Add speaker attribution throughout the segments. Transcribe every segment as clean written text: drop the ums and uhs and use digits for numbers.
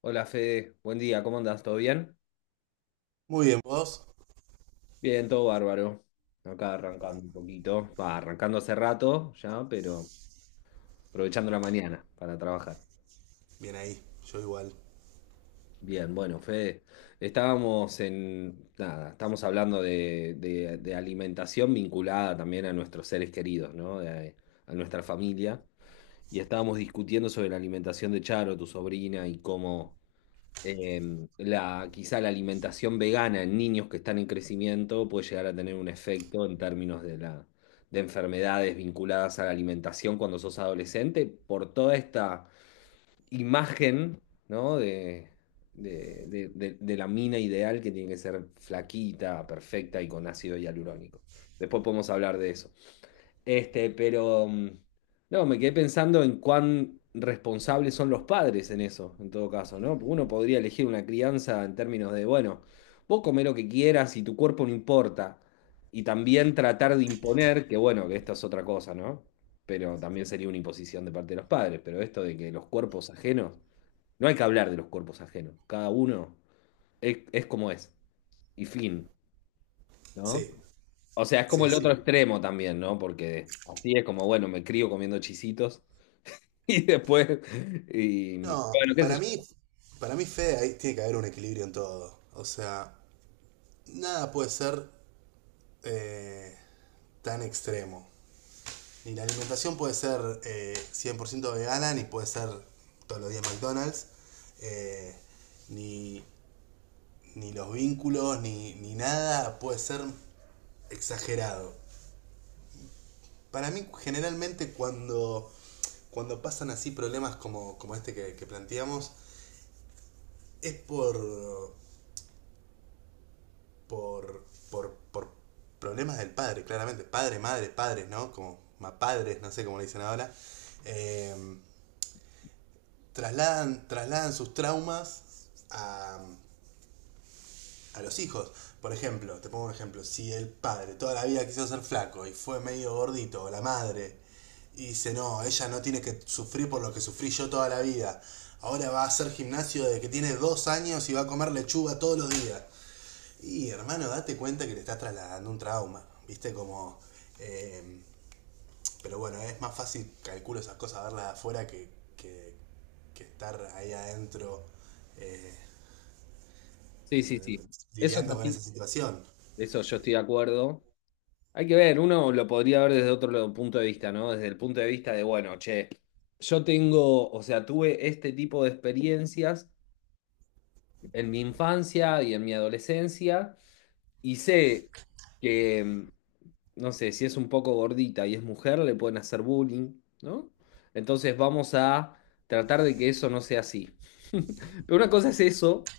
Speaker 1: Hola Fede, buen día, ¿cómo andás? ¿Todo bien?
Speaker 2: Muy bien, vos.
Speaker 1: Bien, todo bárbaro. Acá arrancando
Speaker 2: Bueno,
Speaker 1: un poquito. Va, arrancando hace rato ya, pero aprovechando la mañana para trabajar.
Speaker 2: bien ahí, yo igual.
Speaker 1: Bien, bueno, Fede, estábamos en, nada, estamos hablando de, de alimentación vinculada también a nuestros seres queridos, ¿no? De, a nuestra familia. Y estábamos discutiendo sobre la alimentación de Charo, tu sobrina, y cómo, la, quizá la alimentación vegana en niños que están en crecimiento puede llegar a tener un efecto en términos de la, de enfermedades vinculadas a la alimentación cuando sos adolescente, por toda esta imagen, ¿no? de la mina ideal que tiene que ser flaquita, perfecta y con ácido hialurónico. Después podemos hablar de eso. Este, pero no, me quedé pensando en cuán responsables son los padres en eso, en todo caso, ¿no? Porque uno podría elegir una crianza en términos de, bueno, vos comé lo que quieras y tu cuerpo no importa. Y también tratar de imponer, que bueno, que esto es otra cosa, ¿no? Pero también sería una imposición de parte de los padres, pero esto de que los cuerpos ajenos, no hay que hablar de los cuerpos ajenos, cada uno es como es, y fin, ¿no?
Speaker 2: Sí,
Speaker 1: O sea, es como
Speaker 2: sí,
Speaker 1: el otro
Speaker 2: sí.
Speaker 1: extremo también, ¿no? Porque así es como, bueno, me crío comiendo chisitos y después, y
Speaker 2: No,
Speaker 1: bueno, qué sé
Speaker 2: para
Speaker 1: yo.
Speaker 2: mí, Fede, ahí tiene que haber un equilibrio en todo. O sea, nada puede ser eh, tan extremo. Ni la alimentación puede ser 100% vegana, ni puede ser todos los días McDonald's, eh, ni, ni los vínculos, ni nada puede ser exagerado. Para mí, generalmente, cuando pasan así problemas como, como este que planteamos, es por, por problemas del padre, claramente. Padre, madre, padres, ¿no? Como ma padres, no sé cómo le dicen ahora. Eh, Trasladan sus traumas a los hijos. Por ejemplo, te pongo un ejemplo, si el padre toda la vida quiso ser flaco y fue medio gordito, o la madre, y dice, no, ella no tiene que sufrir por lo que sufrí yo toda la vida, ahora va a hacer gimnasio desde que tiene 2 años y va a comer lechuga todos los días. Y hermano, date cuenta que le estás trasladando un trauma, viste como... eh, pero bueno, es más fácil, calculo esas cosas, verlas de afuera que, que estar ahí adentro eh,
Speaker 1: Sí, sí, sí. Eso es
Speaker 2: lidiando con
Speaker 1: así.
Speaker 2: esa situación.
Speaker 1: Eso yo estoy de acuerdo. Hay que ver, uno lo podría ver desde punto de vista, ¿no? Desde el punto de vista de, bueno, che, yo tengo, o sea, tuve este tipo de experiencias en mi infancia y en mi adolescencia y sé que no sé, si es un poco gordita y es mujer, le pueden hacer bullying, ¿no? Entonces vamos a tratar de que eso no sea así. Pero una cosa es eso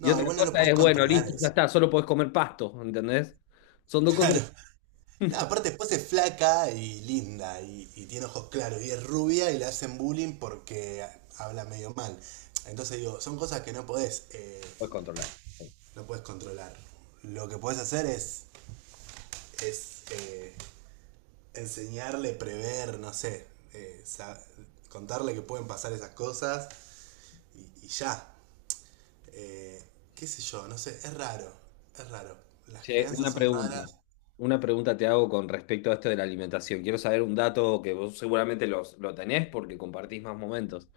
Speaker 1: y otra
Speaker 2: igual no lo
Speaker 1: cosa
Speaker 2: puedes
Speaker 1: es, bueno,
Speaker 2: controlar
Speaker 1: listo, ya
Speaker 2: eso.
Speaker 1: está, solo podés comer pasto, ¿entendés? Son dos cosas que
Speaker 2: Claro.
Speaker 1: no
Speaker 2: No, aparte después es flaca y linda y tiene ojos claros y es rubia y le hacen bullying porque habla medio mal. Entonces digo, son cosas que no podés,
Speaker 1: podés controlar.
Speaker 2: no podés controlar. Lo que podés hacer es, es enseñarle, prever, no sé, eh, sa- contarle que pueden pasar esas cosas y ya. Eh, qué sé yo, no sé, es raro, es raro. Las
Speaker 1: Che,
Speaker 2: crianzas
Speaker 1: una
Speaker 2: son
Speaker 1: pregunta.
Speaker 2: raras.
Speaker 1: Una pregunta te hago con respecto a esto de la alimentación. Quiero saber un dato que vos seguramente lo tenés porque compartís más momentos.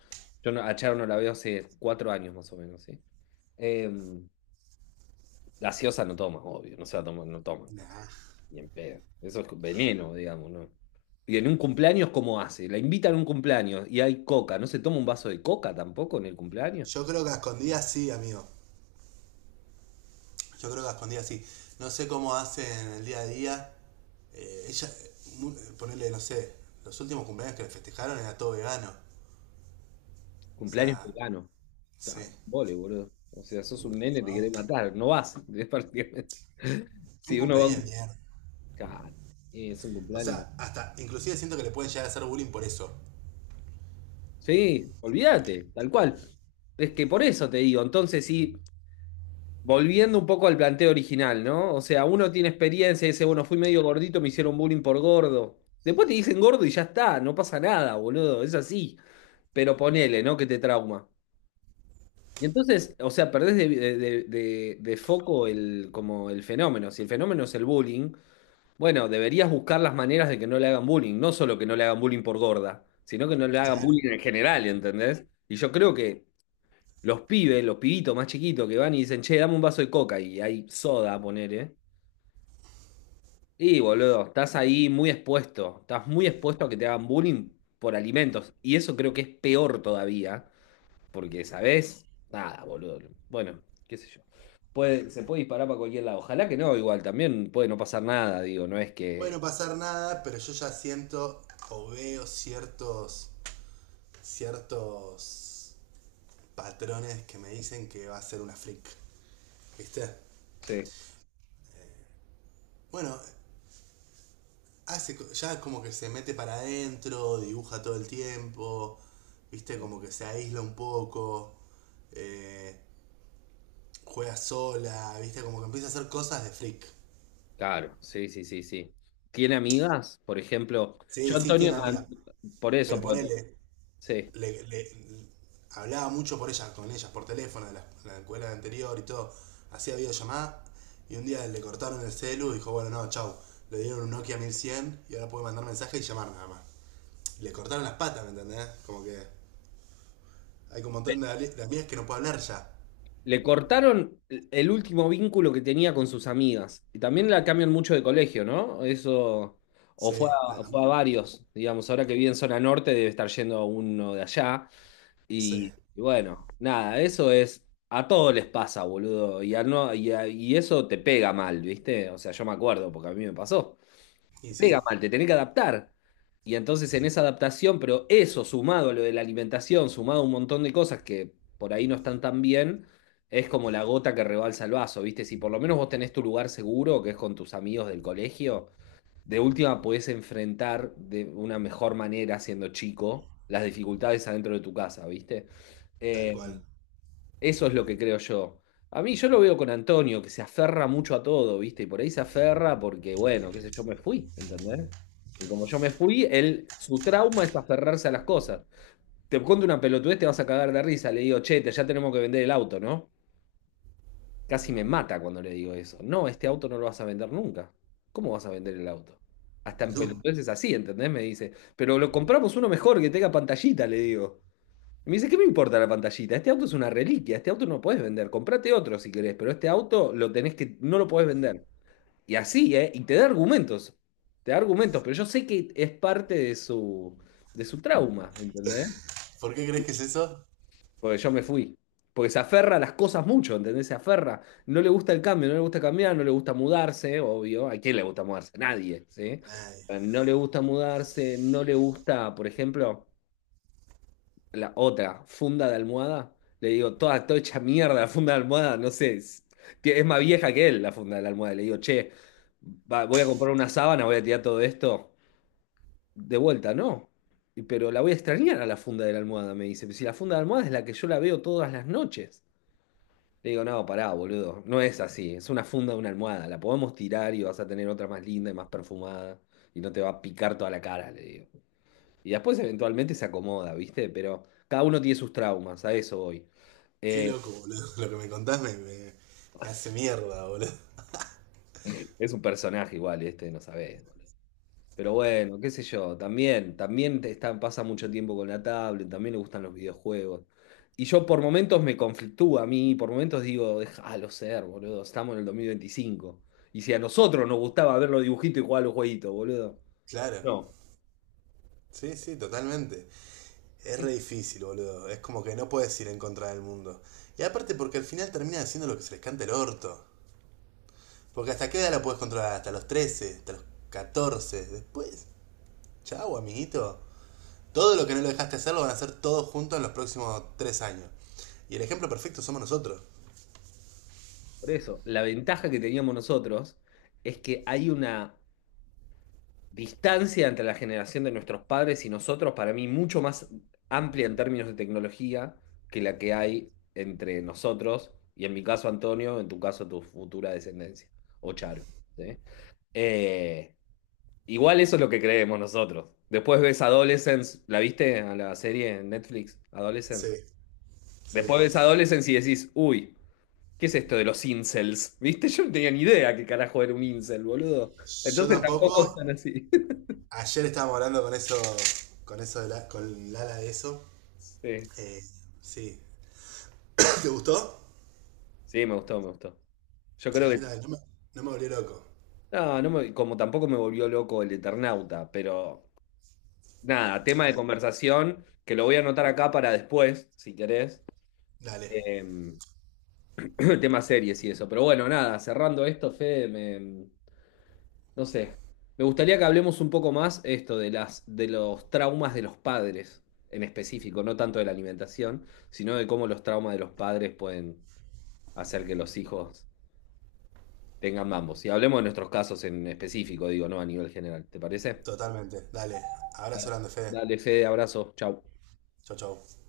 Speaker 1: Yo no- A Charo no la veo hace 4 años más o menos, ¿sí? Eh, gaseosa no toman, obvio, no se la toman,
Speaker 2: Nah.
Speaker 1: ni en pedo. Eso es veneno, digamos, ¿no? Y en un cumpleaños, ¿cómo hace? La invitan a un cumpleaños y hay coca, ¿no se toma un vaso de coca tampoco en el cumpleaños?
Speaker 2: Yo creo que a escondidas sí, amigo. Yo creo que a escondidas sí. No sé cómo hacen el día a día. Eh, ella, ponerle, no sé, los últimos cumpleaños que le festejaron era todo vegano. O
Speaker 1: Cumpleaños
Speaker 2: sea,
Speaker 1: vegano.
Speaker 2: sí.
Speaker 1: Ah, Vole, boludo. O sea, sos un nene, te
Speaker 2: Un
Speaker 1: querés matar, no vas, es prácticamente.
Speaker 2: Un
Speaker 1: Si uno va a un...
Speaker 2: cumpleaños de
Speaker 1: cum-
Speaker 2: mierda.
Speaker 1: Claro, es un
Speaker 2: O
Speaker 1: cumpleaños.
Speaker 2: sea, hasta, inclusive siento que le pueden llegar a hacer bullying por eso.
Speaker 1: Sí, olvídate, tal cual. Es que por eso te digo, entonces sí. Volviendo un poco al planteo original, ¿no? O sea, uno tiene experiencia y dice, bueno, fui medio gordito, me hicieron bullying por gordo. Después te dicen gordo y ya está, no pasa nada, boludo, es así. Pero ponele, ¿no? Que te trauma. Y entonces, o sea, perdés de foco el, como el fenómeno. Si el fenómeno es el bullying, bueno, deberías buscar las maneras de que no le hagan bullying. No solo que no le hagan bullying por gorda, sino que no le hagan
Speaker 2: Claro.
Speaker 1: bullying en general, ¿entendés? Y yo creo que los pibes, los pibitos más chiquitos que van y dicen, che, dame un vaso de coca y hay soda, ponele. Y boludo, estás ahí muy expuesto, estás muy expuesto a que te hagan bullying por alimentos. Y eso creo que es peor todavía, porque, ¿sabés? Nada, boludo. Bueno, qué sé yo. Puede, se puede disparar para cualquier lado. Ojalá que no, igual también puede no pasar nada, digo, no es
Speaker 2: Puede
Speaker 1: que...
Speaker 2: no pasar nada, pero yo ya siento o veo ciertos patrones que me dicen que va a ser una freak. ¿Viste?
Speaker 1: Sí,
Speaker 2: Bueno, ya como que se mete para adentro, dibuja todo el tiempo, viste, como que se aísla un poco, eh, juega sola, viste, como que empieza a hacer cosas de freak.
Speaker 1: claro, sí, sí, sí, sí. ¿Tiene amigas? Por ejemplo,
Speaker 2: Sí,
Speaker 1: yo
Speaker 2: sí, tiene
Speaker 1: Antonio, an-
Speaker 2: amiga,
Speaker 1: por eso,
Speaker 2: pero
Speaker 1: por-
Speaker 2: ponele,
Speaker 1: sí.
Speaker 2: le, le- hablaba mucho por ella, con ellas por teléfono, de la escuela anterior y todo, hacía videollamada, y un día le cortaron el celu y dijo, bueno, no, chau, le dieron un Nokia 1100 y ahora puede mandar mensaje y llamar nada más. Y le cortaron las patas, ¿me entendés? Como que... hay como un montón de, ale- de amigas que no puedo hablar ya.
Speaker 1: Le cortaron el último vínculo que tenía con sus amigas. Y también la cambian mucho de colegio, ¿no? Eso. O
Speaker 2: Sí,
Speaker 1: fue
Speaker 2: la,
Speaker 1: fue a varios, digamos, ahora que vive en zona norte debe estar yendo a uno de allá.
Speaker 2: sí.
Speaker 1: Y bueno, nada, eso es. A todos les pasa, boludo. Y, a no, y, a- Y eso te pega mal, ¿viste? O sea, yo me acuerdo porque a mí me pasó, te
Speaker 2: Y sí,
Speaker 1: pega mal, te tenés que adaptar. Y entonces en esa adaptación, pero eso sumado a lo de la alimentación, sumado a un montón de cosas que por ahí no están tan bien, es como la gota que rebalsa el vaso, ¿viste? Si por lo menos vos tenés tu lugar seguro, que es con tus amigos del colegio, de última podés enfrentar de una mejor manera, siendo chico, las dificultades adentro de tu casa, ¿viste?
Speaker 2: tal
Speaker 1: Eh,
Speaker 2: cual.
Speaker 1: eso es lo que creo yo. A mí yo lo veo con Antonio, que se aferra mucho a todo, ¿viste? Y por ahí se aferra porque, bueno, qué sé yo, me fui, ¿entendés? Y como yo me fui, él, su trauma es aferrarse a las cosas. Te cuento una pelotudez, te vas a cagar de risa. Le digo, che, ya tenemos que vender el auto, ¿no? Casi me mata cuando le digo eso. No, este auto no lo vas a vender nunca. ¿Cómo vas a vender el auto? Hasta en
Speaker 2: No,
Speaker 1: pelotudeces así, ¿entendés? Me dice, pero lo compramos uno mejor que tenga pantallita, le digo. Y me dice, ¿qué me importa la pantallita? Este auto es una reliquia, este auto no puedes vender, comprate otro si querés, pero este auto lo tenés que, no lo podés vender. Y así, ¿eh? Y te da argumentos, pero yo sé que es parte de su trauma, ¿entendés?
Speaker 2: ¿por qué crees que es eso?
Speaker 1: Porque yo me fui. Porque se aferra a las cosas mucho, ¿entendés? Se aferra. No le gusta el cambio, no le gusta cambiar, no le gusta mudarse, obvio. ¿A quién le gusta mudarse? A nadie, ¿sí?
Speaker 2: Ay,
Speaker 1: No le gusta mudarse, no le gusta, por ejemplo, la otra funda de almohada, le digo, toda hecha mierda la funda de almohada, no sé, es, es más vieja que él la funda de la almohada. Le digo, che, voy a comprar una sábana, voy a tirar todo esto. De vuelta, no. Pero la voy a extrañar a la funda de la almohada, me dice. Si la funda de la almohada es la que yo la veo todas las noches. Le digo, no, pará, boludo, no es así, es una funda de una almohada, la podemos tirar y vas a tener otra más linda y más perfumada y no te va a picar toda la cara, le digo. Y después eventualmente se acomoda, ¿viste? Pero cada uno tiene sus traumas, a eso voy.
Speaker 2: qué
Speaker 1: Eh,
Speaker 2: loco, boludo. Lo que me contás me hace mierda, boludo.
Speaker 1: es un personaje igual, este, no sabés, boludo. Pero bueno, qué sé yo, pasa mucho tiempo con la tablet, también le gustan los videojuegos. Y yo por momentos me conflictúa a mí, por momentos digo, déjalo ser, boludo, estamos en el 2025. Y si a nosotros nos gustaba ver los dibujitos y jugar a los jueguitos, boludo.
Speaker 2: Claro.
Speaker 1: No.
Speaker 2: Sí, sí, totalmente. Es re difícil, boludo. Es como que no puedes ir en contra del mundo. Y aparte porque al final termina haciendo lo que se les canta el orto. ¿Porque hasta qué edad la puedes controlar? Hasta los 13, hasta los 14. Después, chau, amiguito. Todo lo que no lo dejaste hacer lo van a hacer todos juntos en los próximos 3 años. Y el ejemplo perfecto somos nosotros.
Speaker 1: Por eso, la ventaja que teníamos nosotros es que hay una distancia entre la generación de nuestros padres y nosotros, para mí, mucho más amplia en términos de tecnología que la que hay entre nosotros, y en mi caso Antonio, en tu caso tu futura descendencia, o Charo, ¿sí? Eh, igual eso es lo que creemos nosotros. Después ves Adolescence, ¿la viste a la serie en Netflix?
Speaker 2: Sí,
Speaker 1: Adolescence.
Speaker 2: sí.
Speaker 1: Después ves Adolescence y decís, uy, ¿qué es esto de los incels? ¿Viste? Yo no tenía ni idea qué carajo era un incel, boludo.
Speaker 2: Yo
Speaker 1: Entonces
Speaker 2: tampoco.
Speaker 1: tampoco están así.
Speaker 2: Ayer estábamos hablando con eso, con Lala de eso.
Speaker 1: Sí.
Speaker 2: Eh, sí. ¿Te gustó?
Speaker 1: Sí, me gustó, me gustó. Yo
Speaker 2: Sí,
Speaker 1: creo
Speaker 2: a
Speaker 1: que.
Speaker 2: mí también. No me volvió loco.
Speaker 1: Como tampoco me volvió loco el Eternauta, pero nada, tema de conversación, que lo voy a anotar acá para después, si querés.
Speaker 2: Dale,
Speaker 1: Em, tema series y eso. Pero bueno, nada, cerrando esto, Fede, no sé. Me gustaría que hablemos un poco más esto de de los traumas de los padres en específico, no tanto de la alimentación, sino de cómo los traumas de los padres pueden hacer que los hijos tengan ambos. Y hablemos de nuestros casos en específico, digo, no a nivel general. ¿Te parece?
Speaker 2: totalmente. Dale. Abrazo grande, Fede.
Speaker 1: Dale, Fede, abrazo. Chau.
Speaker 2: Chau, chau.